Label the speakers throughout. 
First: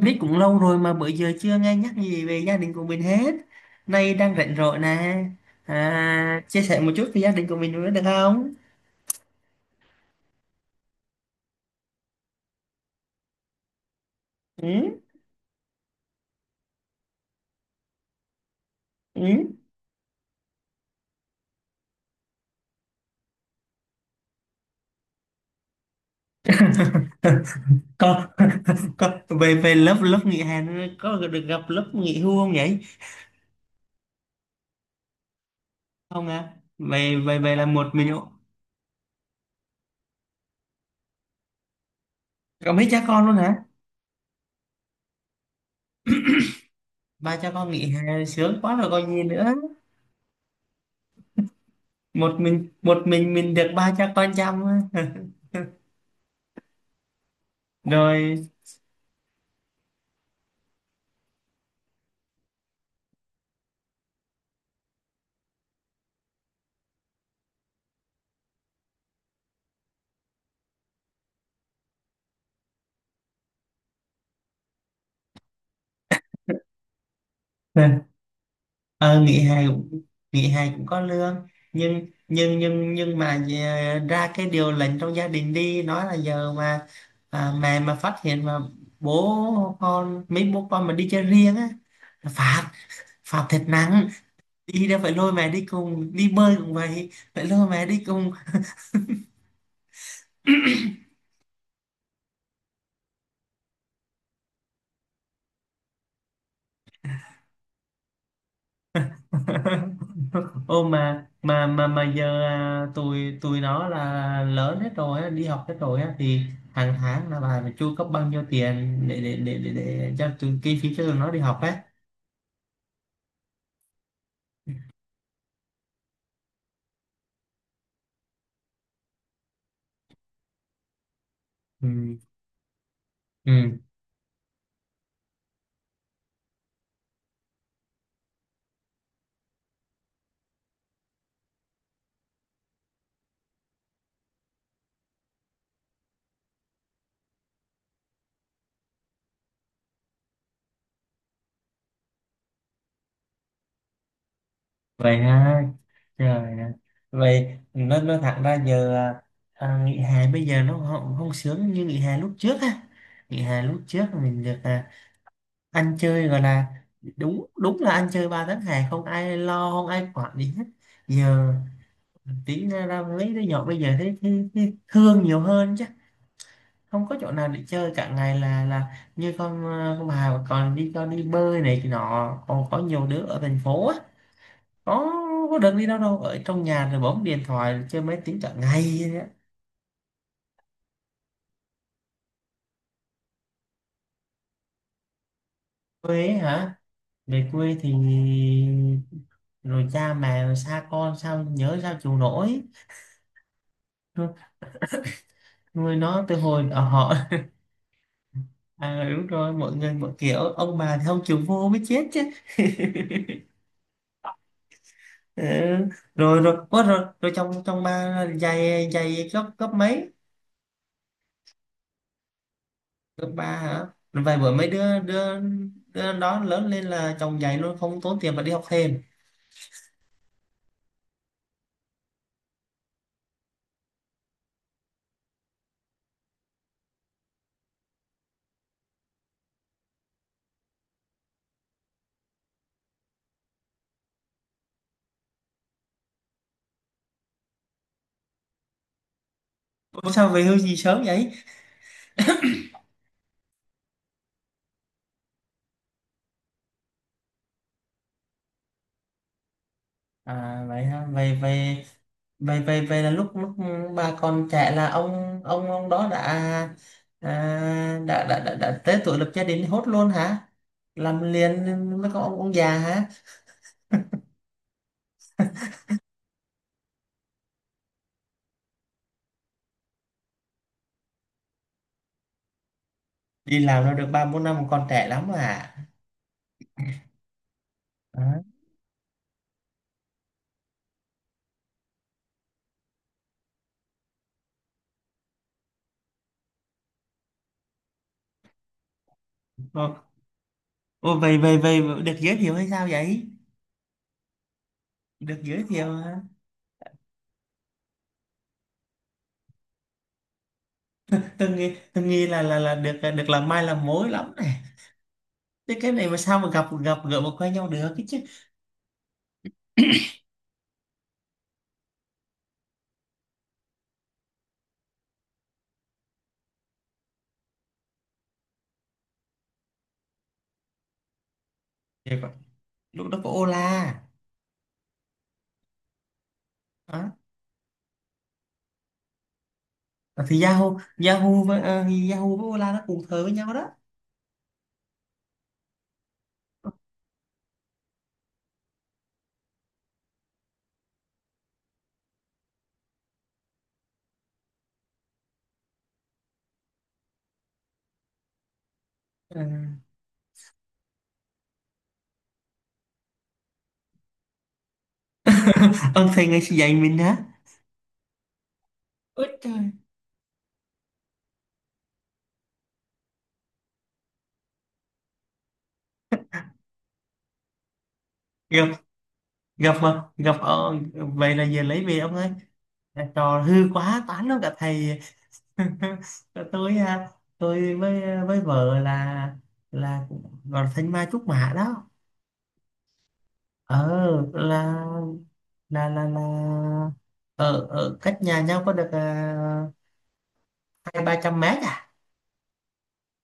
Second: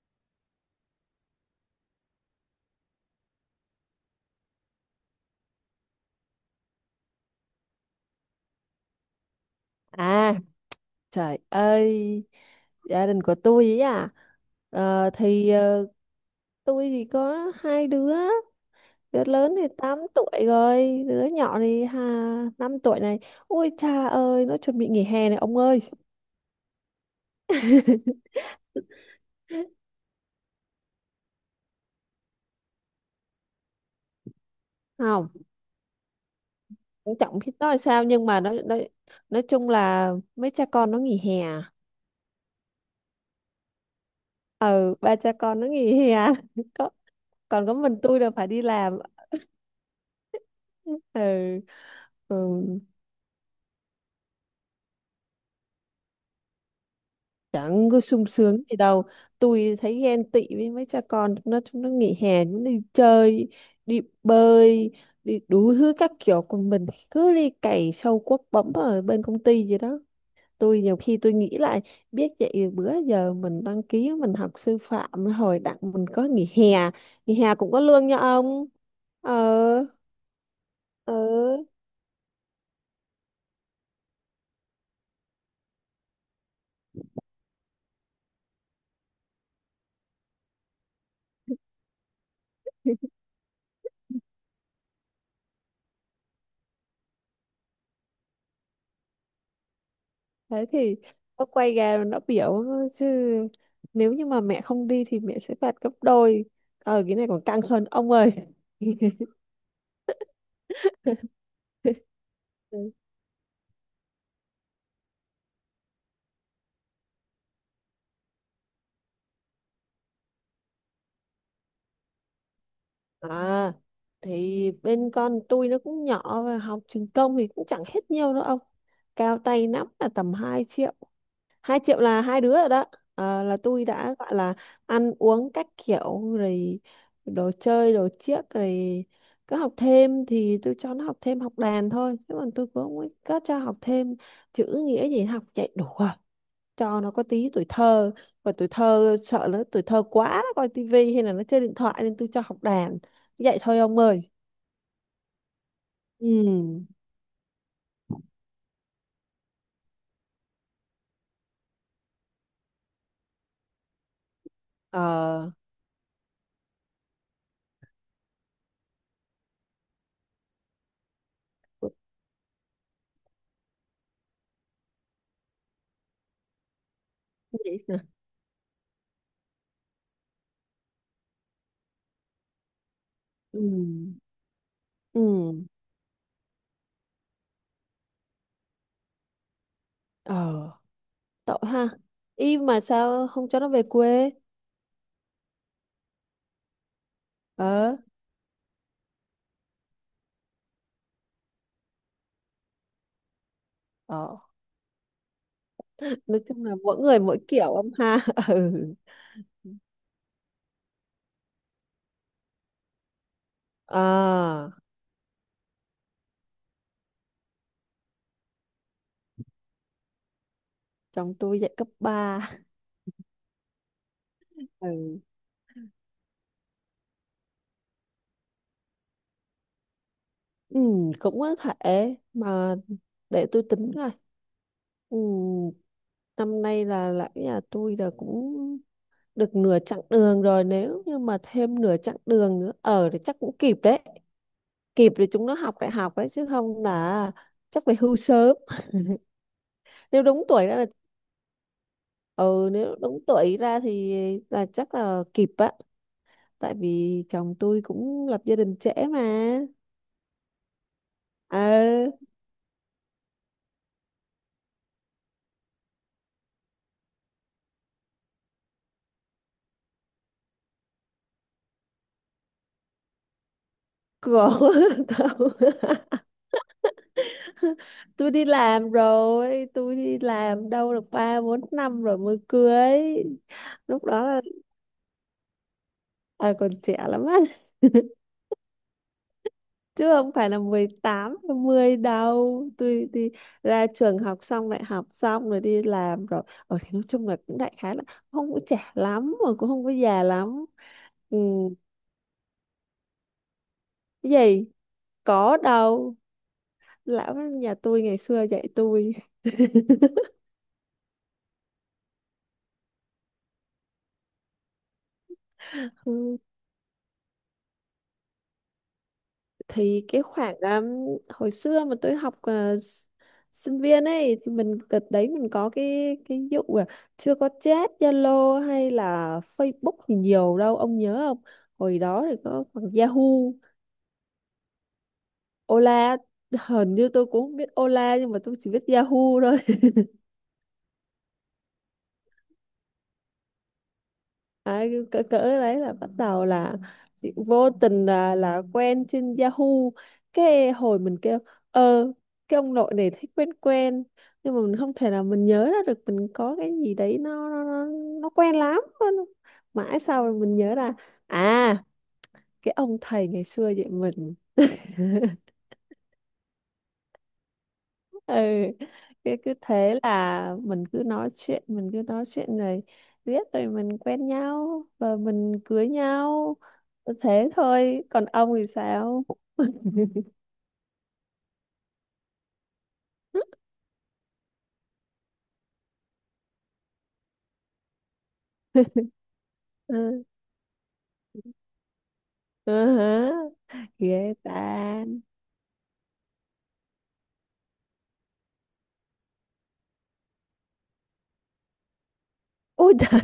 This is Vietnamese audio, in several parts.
Speaker 1: Biết cũng lâu rồi mà bữa giờ chưa nghe nhắc gì về gia đình của mình hết. Nay đang rảnh rỗi nè. À, chia sẻ một chút về gia đình của mình nữa được không?
Speaker 2: À, trời ơi, gia đình của tôi ấy à.
Speaker 1: Ừ,
Speaker 2: Ờ, thì ờ, tôi thì có hai đứa, đứa lớn
Speaker 1: ừ.
Speaker 2: thì 8 tuổi rồi, đứa nhỏ thì 5 tuổi này. Ôi cha ơi, nó chuẩn bị nghỉ hè này ông ơi.
Speaker 1: Còn, còn, về về lớp lớp nghỉ hè nữa, có được gặp lớp nghỉ hưu không nhỉ?
Speaker 2: Không,
Speaker 1: Không à, về
Speaker 2: cũng
Speaker 1: về
Speaker 2: chẳng biết
Speaker 1: về là
Speaker 2: nói
Speaker 1: một
Speaker 2: sao
Speaker 1: mình ạ.
Speaker 2: nhưng mà nó nói chung là mấy cha con nó nghỉ hè. À?
Speaker 1: Có mấy cha con luôn hả?
Speaker 2: Ừ, ba cha con nó nghỉ hè. Có,
Speaker 1: Ba cha
Speaker 2: còn
Speaker 1: con
Speaker 2: có
Speaker 1: nghỉ
Speaker 2: mình tôi
Speaker 1: hè
Speaker 2: là phải
Speaker 1: sướng
Speaker 2: đi
Speaker 1: quá rồi
Speaker 2: làm.
Speaker 1: còn gì nữa.
Speaker 2: Ừ.
Speaker 1: một mình
Speaker 2: Ừ.
Speaker 1: một mình mình được ba cha con chăm.
Speaker 2: Chẳng có sung
Speaker 1: Rồi.
Speaker 2: sướng gì đâu. Tôi thấy ghen tị với mấy cha con. Chúng nó nghỉ hè. Chúng nó đi chơi, đi bơi, đi đủ thứ các kiểu. Còn mình thì cứ đi cày sâu cuốc bấm ở bên công ty gì đó. Tôi nhiều khi tôi nghĩ lại, biết vậy bữa giờ mình đăng ký mình học sư phạm. Hồi đặng mình có nghỉ hè, nghỉ hè cũng có lương nha ông.
Speaker 1: Ờ, Nghỉ hè
Speaker 2: Ờ.
Speaker 1: cũng. Nghỉ hè cũng có
Speaker 2: Ờ.
Speaker 1: lương. Nhưng mà, ra cái điều lệnh trong gia đình đi nói là giờ mà, mẹ mà phát hiện mà bố con mấy bố con mà đi chơi riêng á là phạt, phạt thật nặng. Đi đâu phải lôi mẹ đi cùng, đi bơi cũng vậy, phải lôi mẹ đi cùng.
Speaker 2: Đấy thì nó quay ra nó biểu chứ, nếu như mà mẹ không đi thì mẹ sẽ phạt gấp đôi. Ờ, cái này còn căng hơn ông ơi.
Speaker 1: Ô, mà mà mà mà giờ tụi tụi nó là lớn hết rồi á, đi học hết rồi á, thì hàng tháng là bà phải chu cấp bao nhiêu tiền để cho tụi, kinh phí cho tụi nó đi học á.
Speaker 2: À, thì bên con tôi nó cũng nhỏ và học trường công thì cũng chẳng hết nhiều đâu ông. Cao tay lắm là tầm 2 triệu. 2 triệu
Speaker 1: Ừ.
Speaker 2: là hai đứa rồi đó. Ờ, là
Speaker 1: Ừ.
Speaker 2: tôi đã gọi là ăn uống các kiểu rồi, đồ chơi đồ chiếc rồi. Cứ học thêm thì tôi cho nó học thêm học đàn thôi, chứ còn tôi cũng không có cho học thêm chữ nghĩa gì, học chạy đủ rồi. Cho nó có tí tuổi thơ. Và tuổi thơ sợ nó tuổi thơ quá nó coi tivi hay là nó chơi điện thoại nên tôi cho học đàn. Vậy thôi ông ơi.
Speaker 1: Vậy ha,
Speaker 2: Ừ.
Speaker 1: trời ạ. Vậy nó thẳng ra giờ, nghỉ hè bây giờ nó không không sướng như nghỉ hè lúc trước á. Nghỉ hè lúc trước mình được
Speaker 2: Ờ.
Speaker 1: ăn chơi gọi là, đúng đúng là ăn chơi, ba tháng hè không ai lo không ai quản gì hết. Giờ tí ra ra mấy đứa nhỏ bây giờ thấy thương nhiều hơn chứ. Không có chỗ nào
Speaker 2: Vậy.
Speaker 1: để
Speaker 2: Vậy
Speaker 1: chơi
Speaker 2: hả?
Speaker 1: cả ngày, là như con con Hà mà còn đi cho đi bơi này kia nọ, còn có nhiều đứa ở thành
Speaker 2: Ừ.
Speaker 1: phố á. có
Speaker 2: Ừ ừ.
Speaker 1: có được đi đâu, đâu ở trong nhà rồi bấm điện thoại chơi máy tính cả ngày vậy á.
Speaker 2: Ờ, tội ha. Y mà sao không cho nó về quê.
Speaker 1: Quê ấy hả? Về quê thì
Speaker 2: Ờ.
Speaker 1: rồi cha mẹ xa con sao nhớ sao chịu nổi. nuôi
Speaker 2: Ờ.
Speaker 1: nuôi nó từ
Speaker 2: Nói
Speaker 1: hồi
Speaker 2: chung là
Speaker 1: ở
Speaker 2: mỗi
Speaker 1: họ.
Speaker 2: người mỗi kiểu ông ha. Ừ.
Speaker 1: Đúng rồi, mọi người mọi kiểu, ông bà thì không chịu vô mới chết chứ.
Speaker 2: À,
Speaker 1: Ừ. Rồi rồi, ủa, rồi rồi trong trong ba dạy dạy cấp cấp mấy?
Speaker 2: chồng tôi dạy cấp ba.
Speaker 1: Cấp ba hả? Rồi vài bữa mấy đứa
Speaker 2: Ừ.
Speaker 1: đứa đứa đó lớn lên là chồng dạy luôn, không tốn tiền mà đi học thêm.
Speaker 2: Ừ, cũng có thể mà, để tôi tính coi. Ừ, năm nay là lão nhà tôi là cũng được nửa chặng đường rồi, nếu như mà thêm nửa chặng đường nữa ở thì chắc cũng kịp đấy. Kịp để chúng nó học đại học đấy, chứ không là chắc phải hưu sớm.
Speaker 1: Ủa
Speaker 2: Nếu
Speaker 1: sao về
Speaker 2: đúng
Speaker 1: hưu
Speaker 2: tuổi đó
Speaker 1: gì
Speaker 2: là,
Speaker 1: sớm vậy?
Speaker 2: ừ nếu đúng tuổi ra thì là chắc là kịp á. Tại vì chồng tôi cũng lập gia đình trễ mà.
Speaker 1: À vậy ha, vậy
Speaker 2: ờ
Speaker 1: vậy vậy vậy vậy là lúc lúc bà còn trẻ là ông đó đã à, đã, đã tới tuổi lập gia đình, hốt luôn hả? Làm liền mới có ông già hả?
Speaker 2: còn tao- tôi đi làm rồi, tôi đi làm đâu được ba bốn năm rồi mới cưới.
Speaker 1: Đi làm nó
Speaker 2: Lúc
Speaker 1: được
Speaker 2: đó
Speaker 1: ba
Speaker 2: là,
Speaker 1: bốn năm còn trẻ lắm à?
Speaker 2: à, còn trẻ lắm á. Chứ không phải là 18 mười đâu. Tôi đi ra trường học xong, đại học xong rồi đi làm rồi ở thì nói chung là cũng đại khái là không có trẻ lắm mà cũng không có
Speaker 1: Đó.
Speaker 2: già lắm.
Speaker 1: Ô vậy
Speaker 2: Ừ.
Speaker 1: vậy vậy được giới thiệu hay sao vậy?
Speaker 2: Cái gì?
Speaker 1: Được
Speaker 2: Có
Speaker 1: giới thiệu
Speaker 2: đâu,
Speaker 1: hả?
Speaker 2: lão nhà tôi ngày xưa dạy tôi.
Speaker 1: Tôi nghĩ là được được làm mai làm mối lắm này. Thế cái này mà sao
Speaker 2: Ừ,
Speaker 1: mà gặp gặp gỡ mà quen nhau được cái chứ?
Speaker 2: thì cái khoảng hồi xưa mà tôi học sinh viên ấy thì mình đợt đấy mình có cái vụ là chưa có chat Zalo hay là Facebook thì nhiều đâu ông nhớ không. Hồi
Speaker 1: Thì
Speaker 2: đó
Speaker 1: có-
Speaker 2: thì có khoảng
Speaker 1: Lúc đó
Speaker 2: Yahoo.
Speaker 1: có Ola.
Speaker 2: Ola, hình như
Speaker 1: Đó.
Speaker 2: tôi cũng không biết Ola nhưng mà tôi chỉ biết Yahoo thôi.
Speaker 1: À, thì Yahoo Yahoo với ờ, Yahoo với Ola nó cùng thời với nhau đó.
Speaker 2: Đấy, cỡ đấy là bắt đầu là chị vô tình là quen trên Yahoo. Cái hồi mình kêu ờ cái ông nội này thấy quen quen, nhưng mà mình không thể nào mình nhớ ra được. Mình có cái gì đấy nó nó quen lắm.
Speaker 1: Ừ.
Speaker 2: Mãi sau rồi mình nhớ ra, à cái ông thầy ngày xưa vậy mình.
Speaker 1: Ông thầy ngày dạy mình hả?
Speaker 2: Ừ,
Speaker 1: Ôi
Speaker 2: cái cứ
Speaker 1: trời.
Speaker 2: thế là mình cứ nói chuyện rồi biết rồi mình quen nhau và mình cưới nhau. Thế thôi, còn ông thì
Speaker 1: Gặp
Speaker 2: sao.
Speaker 1: gặp mà gặp ờ, Vậy là giờ lấy về ông ơi. À, trò hư quá tán luôn cả thầy. tôi à, tôi với vợ là
Speaker 2: Ừ.
Speaker 1: cũng gọi là thanh mai trúc mã đó.
Speaker 2: Ừ hả.
Speaker 1: ờ
Speaker 2: Ghê ta.
Speaker 1: là là ở ở cách nhà nhau có được hai ba trăm mét à.
Speaker 2: Ôi trời.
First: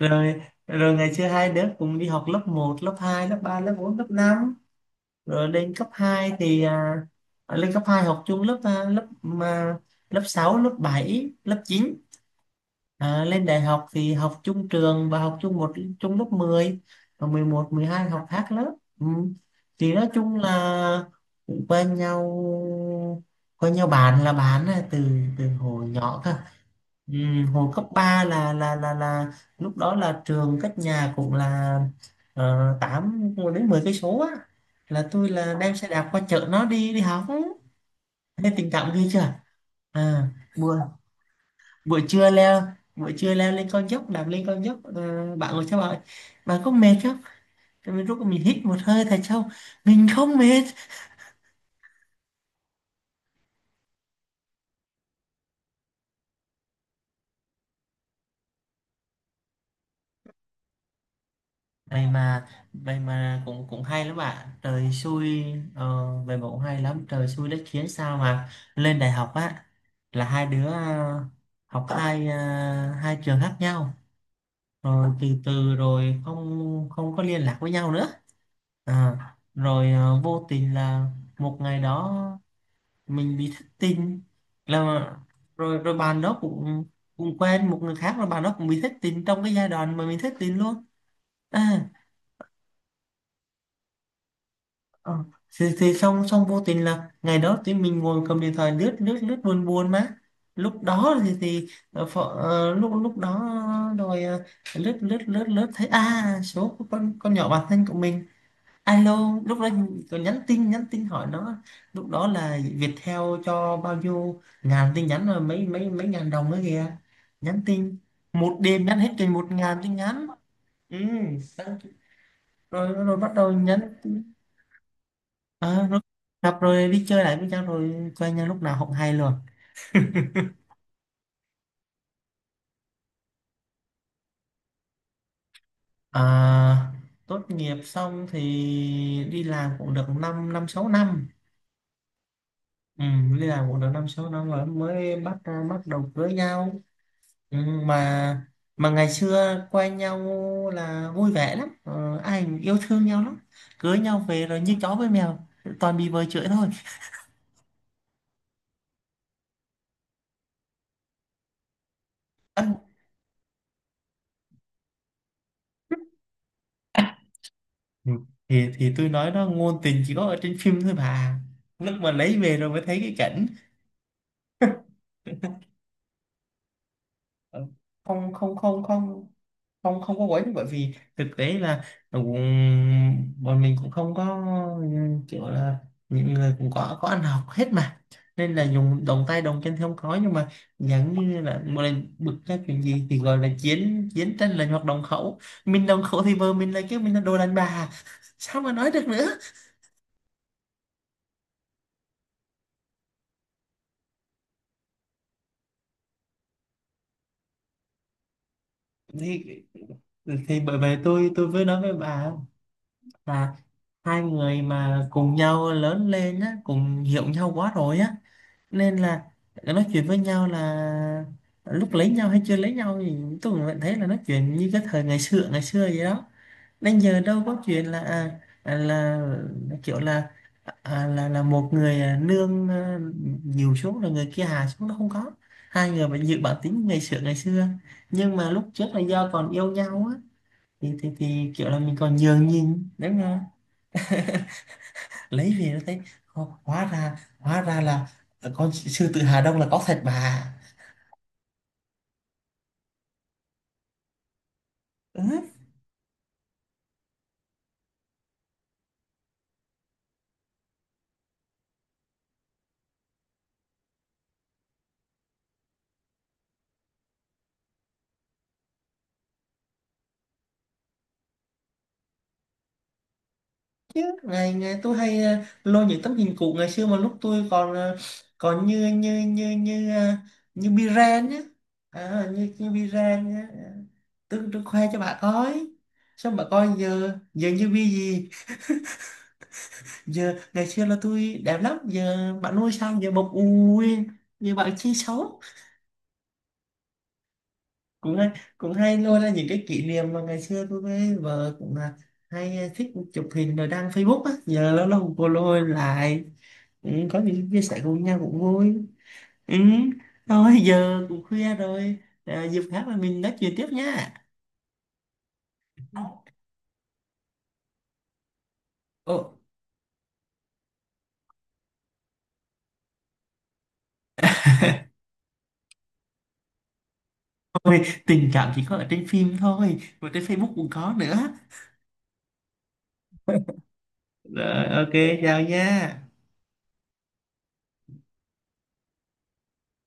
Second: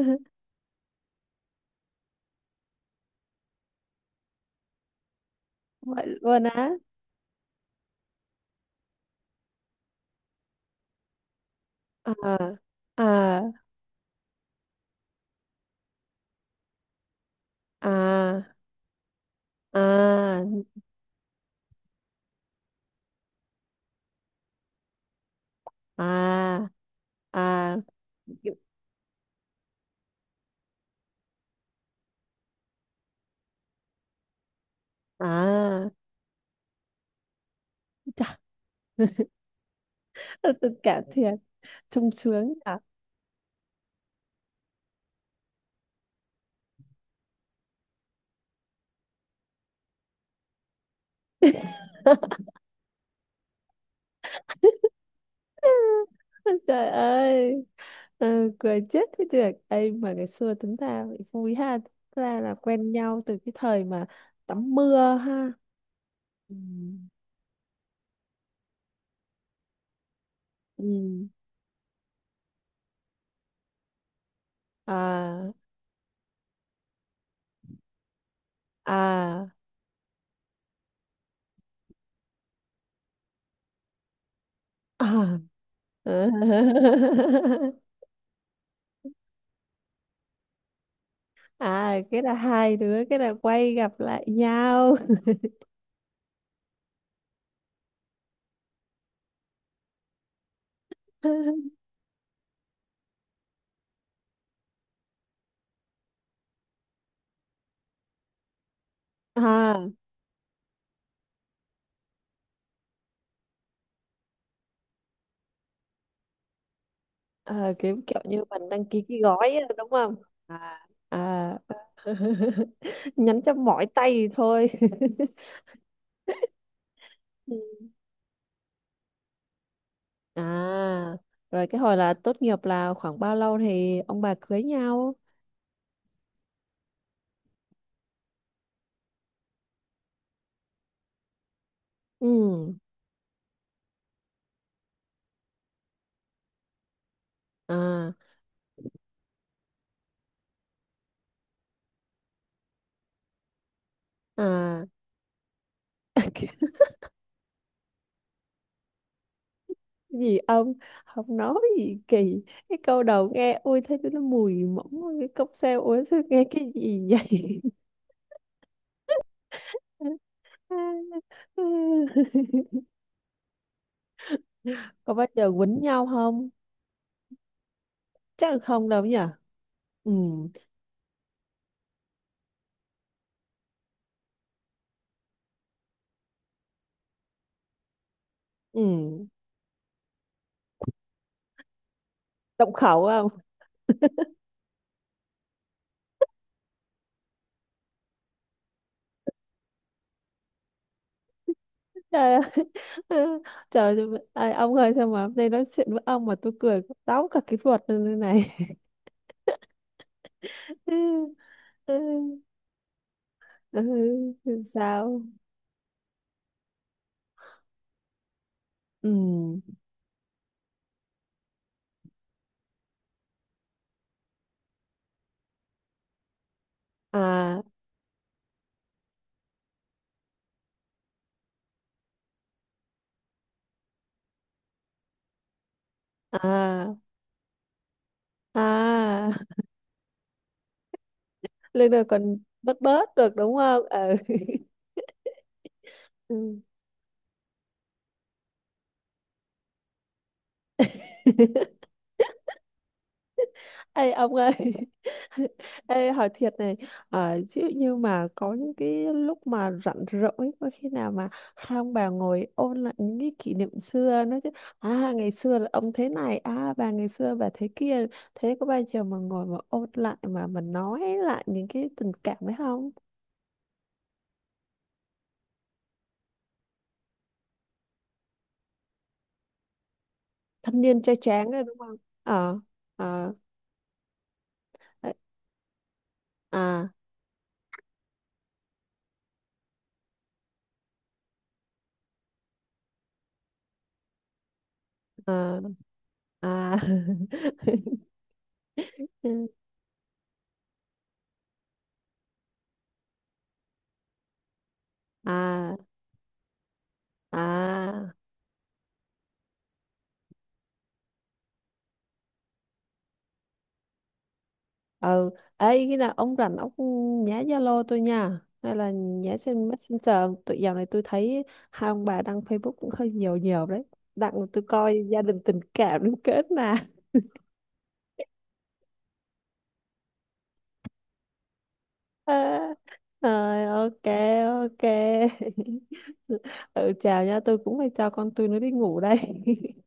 Speaker 1: rồi rồi ngày xưa hai đứa cùng đi học lớp một lớp 2 lớp 3 lớp 4 lớp năm, rồi lên cấp
Speaker 2: Vậy
Speaker 1: 2
Speaker 2: luôn
Speaker 1: thì,
Speaker 2: á.
Speaker 1: lên cấp 2 học chung lớp, lớp lớp 6 lớp 7 lớp chín.
Speaker 2: À à
Speaker 1: À,
Speaker 2: à
Speaker 1: lên đại học thì học chung trường và học chung, chung lớp 10 và 11, 12 học khác lớp. Ừ. Thì nói chung
Speaker 2: à
Speaker 1: là quen nhau quen nhau, bạn là bạn á, từ từ hồi nhỏ cơ.
Speaker 2: à
Speaker 1: Ừ. Hồi
Speaker 2: à
Speaker 1: cấp 3 là lúc đó là trường cách nhà cũng là 8 đến 10 cây số á, là tôi đem xe
Speaker 2: à.
Speaker 1: đạp qua chợ nó đi đi học á.
Speaker 2: Chà,
Speaker 1: Nên tình cảm ghê chưa? à, bữa
Speaker 2: tôi cảm thiệt.
Speaker 1: buổi
Speaker 2: Sung
Speaker 1: trưa
Speaker 2: sướng
Speaker 1: leo
Speaker 2: nhở.
Speaker 1: buổi trưa leo lên con dốc, đạp lên con dốc, bạn ngồi theo, bạn bạn có mệt không? Rồi mình rút mình hít một hơi thật sâu, mình không mệt.
Speaker 2: Trời ơi. Ừ, cười chết thế được. Ê mà ngày xưa tính ra vậy vui ha. Tính
Speaker 1: vậy
Speaker 2: ra
Speaker 1: mà
Speaker 2: là quen
Speaker 1: vậy
Speaker 2: nhau từ
Speaker 1: mà
Speaker 2: cái
Speaker 1: cũng cũng
Speaker 2: thời
Speaker 1: hay
Speaker 2: mà
Speaker 1: lắm bạn,
Speaker 2: tắm
Speaker 1: trời
Speaker 2: mưa
Speaker 1: xui.
Speaker 2: ha.
Speaker 1: ờ, Vậy mà
Speaker 2: Ừ.
Speaker 1: cũng hay lắm, trời xui đất khiến sao mà lên đại học á là hai đứa
Speaker 2: Ừ.
Speaker 1: học hai trường khác nhau, rồi từ
Speaker 2: À
Speaker 1: từ rồi không không có liên lạc với nhau nữa. à,
Speaker 2: à
Speaker 1: Rồi vô tình là một ngày đó mình bị thất tình, là
Speaker 2: à.
Speaker 1: rồi rồi bạn đó cũng cũng quen một người khác, rồi bạn đó cũng bị thất tình trong cái giai đoạn mà mình thất tình luôn. À.
Speaker 2: À, cái là hai đứa cái là quay gặp lại nhau.
Speaker 1: Ờ. thì xong xong vô tình là ngày đó tụi mình ngồi cầm điện thoại lướt lướt lướt, buồn buồn mà. Lúc đó thì ờ, phở, ờ, lúc lúc đó. Rồi lướt lướt lướt lướt thấy à số của con nhỏ bạn thân của mình. Alo lúc đó
Speaker 2: À,
Speaker 1: còn nhắn tin hỏi nó, lúc đó là Viettel cho bao nhiêu ngàn tin nhắn rồi mấy mấy mấy ngàn đồng nữa kìa. Nhắn
Speaker 2: à
Speaker 1: tin
Speaker 2: kiểu kiểu như
Speaker 1: một
Speaker 2: mình đăng
Speaker 1: đêm nhắn
Speaker 2: ký
Speaker 1: hết
Speaker 2: cái
Speaker 1: chừng một
Speaker 2: gói á,
Speaker 1: ngàn
Speaker 2: đúng
Speaker 1: tin
Speaker 2: không.
Speaker 1: nhắn.
Speaker 2: À
Speaker 1: Ừ.
Speaker 2: à.
Speaker 1: Xong rồi rồi bắt
Speaker 2: Nhắn
Speaker 1: đầu
Speaker 2: cho mỏi
Speaker 1: nhắn
Speaker 2: tay thì
Speaker 1: tin.
Speaker 2: thôi.
Speaker 1: Ờ, rồi gặp rồi đi chơi lại với nhau,
Speaker 2: Ừ.
Speaker 1: rồi quen nhau lúc nào không hay luôn.
Speaker 2: À, rồi cái hồi là tốt nghiệp là khoảng bao lâu thì ông bà cưới nhau?
Speaker 1: à, Tốt nghiệp xong thì đi làm cũng được 5 năm năm sáu năm.
Speaker 2: Ừ,
Speaker 1: Ừ, đi làm cũng được 5 6 năm rồi mới bắt bắt đầu cưới nhau. Ừ,
Speaker 2: à,
Speaker 1: mà mà ngày xưa quen nhau là vui vẻ lắm, ai cũng yêu thương nhau lắm. Cưới nhau về rồi như
Speaker 2: à,
Speaker 1: chó với mèo, toàn bị vợ chửi
Speaker 2: cái
Speaker 1: thôi.
Speaker 2: gì ông, không nói gì kỳ. Cái
Speaker 1: Ân.
Speaker 2: câu đầu nghe ôi thấy nó mùi mỏng ôi, cái cốc xe ôi sao nghe cái gì vậy.
Speaker 1: Ừ, thì tôi nói đó, ngôn tình chỉ có ở trên phim thôi bà, lúc mà lấy về rồi mới thấy cái cảnh.
Speaker 2: Có bao giờ quýnh nhau không?
Speaker 1: Ờ, không
Speaker 2: Chắc
Speaker 1: không
Speaker 2: là
Speaker 1: không
Speaker 2: không đâu nhỉ.
Speaker 1: không không
Speaker 2: Ừ
Speaker 1: không có quấy, bởi vì thực tế là cũng, bọn mình cũng không có kiểu là, những người cũng có ăn học hết mà, nên là dùng động
Speaker 2: ừ,
Speaker 1: tay động chân thì không có, nhưng mà giống như là một lần bực ra
Speaker 2: động
Speaker 1: chuyện gì
Speaker 2: khẩu.
Speaker 1: thì gọi là chiến chiến tranh lành hoặc đồng khẩu. Mình đồng khẩu thì vợ mình là kêu mình là đồ đàn bà, sao mà nói được nữa.
Speaker 2: Trời ơi. Trời ơi, ông ơi sao mà hôm nay nói chuyện với ông mà tôi cười táo cả cái ruột lên như này.
Speaker 1: Thì thì bởi vậy tôi tôi mới nói với bà
Speaker 2: Ừ,
Speaker 1: là
Speaker 2: ừ,
Speaker 1: hai người
Speaker 2: ừ,
Speaker 1: mà
Speaker 2: Sao?
Speaker 1: cùng nhau lớn lên á, cùng hiểu nhau quá rồi á, nên
Speaker 2: Ừ.
Speaker 1: là nói chuyện với nhau là lúc lấy nhau hay chưa lấy nhau thì tôi cũng vẫn thấy là nói chuyện như cái thời ngày xưa vậy đó, đến giờ đâu có
Speaker 2: À
Speaker 1: chuyện là kiểu là là một người nương nhiều xuống rồi người kia hạ xuống, nó không có. Hai người vẫn giữ bản tính
Speaker 2: à
Speaker 1: ngày xưa ngày xưa, nhưng mà lúc trước là do
Speaker 2: à.
Speaker 1: còn yêu nhau á thì thì kiểu là
Speaker 2: Lên
Speaker 1: mình
Speaker 2: rồi
Speaker 1: còn
Speaker 2: còn
Speaker 1: nhường
Speaker 2: bớt
Speaker 1: nhịn
Speaker 2: bớt
Speaker 1: đúng
Speaker 2: được
Speaker 1: không?
Speaker 2: đúng không? Ừ.
Speaker 1: Lấy về nó thấy
Speaker 2: Ừ.
Speaker 1: hóa ra là con sư tử Hà Đông là có thật bà.
Speaker 2: Ê ông ơi.
Speaker 1: Ừ.
Speaker 2: Ê hỏi thiệt này. Ví dụ như mà có những cái lúc mà rảnh rỗi, có khi nào mà hai ông bà ngồi ôn lại những cái kỷ niệm xưa? Nói chứ à ngày xưa là ông thế này, à bà ngày xưa bà thế kia. Thế có bao giờ mà ngồi mà ôn lại, mà nói lại những cái tình cảm đấy không?
Speaker 1: Ngày ngày tôi hay lôi những tấm hình cũ ngày xưa mà lúc tôi còn còn như như như như ờ, như
Speaker 2: Thanh niên trai
Speaker 1: Biren nhá.
Speaker 2: tráng đấy đúng không.
Speaker 1: à, như
Speaker 2: Ờ.
Speaker 1: như Biren
Speaker 2: Ờ.
Speaker 1: nhá. Tôi khoe cho
Speaker 2: Ê.
Speaker 1: bà coi, xong bà coi
Speaker 2: À.
Speaker 1: giờ giờ như bi gì. Giờ ngày xưa là tôi đẹp lắm, giờ bạn nuôi sao giờ bọc ui, giờ bạn chi xấu.
Speaker 2: À. À.
Speaker 1: Cũng hay cũng hay lôi ra những cái kỷ niệm mà ngày xưa tôi với vợ cũng là hay thích chụp hình rồi đăng Facebook á, giờ lâu lâu cô lôi
Speaker 2: À.
Speaker 1: lại. Ừ, có những chia sẻ cùng
Speaker 2: À.
Speaker 1: nhau cũng vui. Ừ. Thôi giờ cũng khuya rồi, dịp khác là mình nói chuyện tiếp nha.
Speaker 2: Ừ. Ấy khi nào ông rảnh, ông nhá Zalo tôi nha hay là
Speaker 1: Ồ,
Speaker 2: nhá trên Messenger. Tụi dạo này tôi thấy hai ông bà đăng Facebook cũng hơi nhiều nhiều đấy, đặng tôi coi gia đình tình cảm đến kết nè.
Speaker 1: tình cảm chỉ có ở trên phim thôi mà trên Facebook cũng có nữa.
Speaker 2: Rồi ok.
Speaker 1: Rồi
Speaker 2: Ok.
Speaker 1: ok. Chào nha.
Speaker 2: Ừ chào nha, tôi cũng phải cho con tôi nó đi ngủ đây.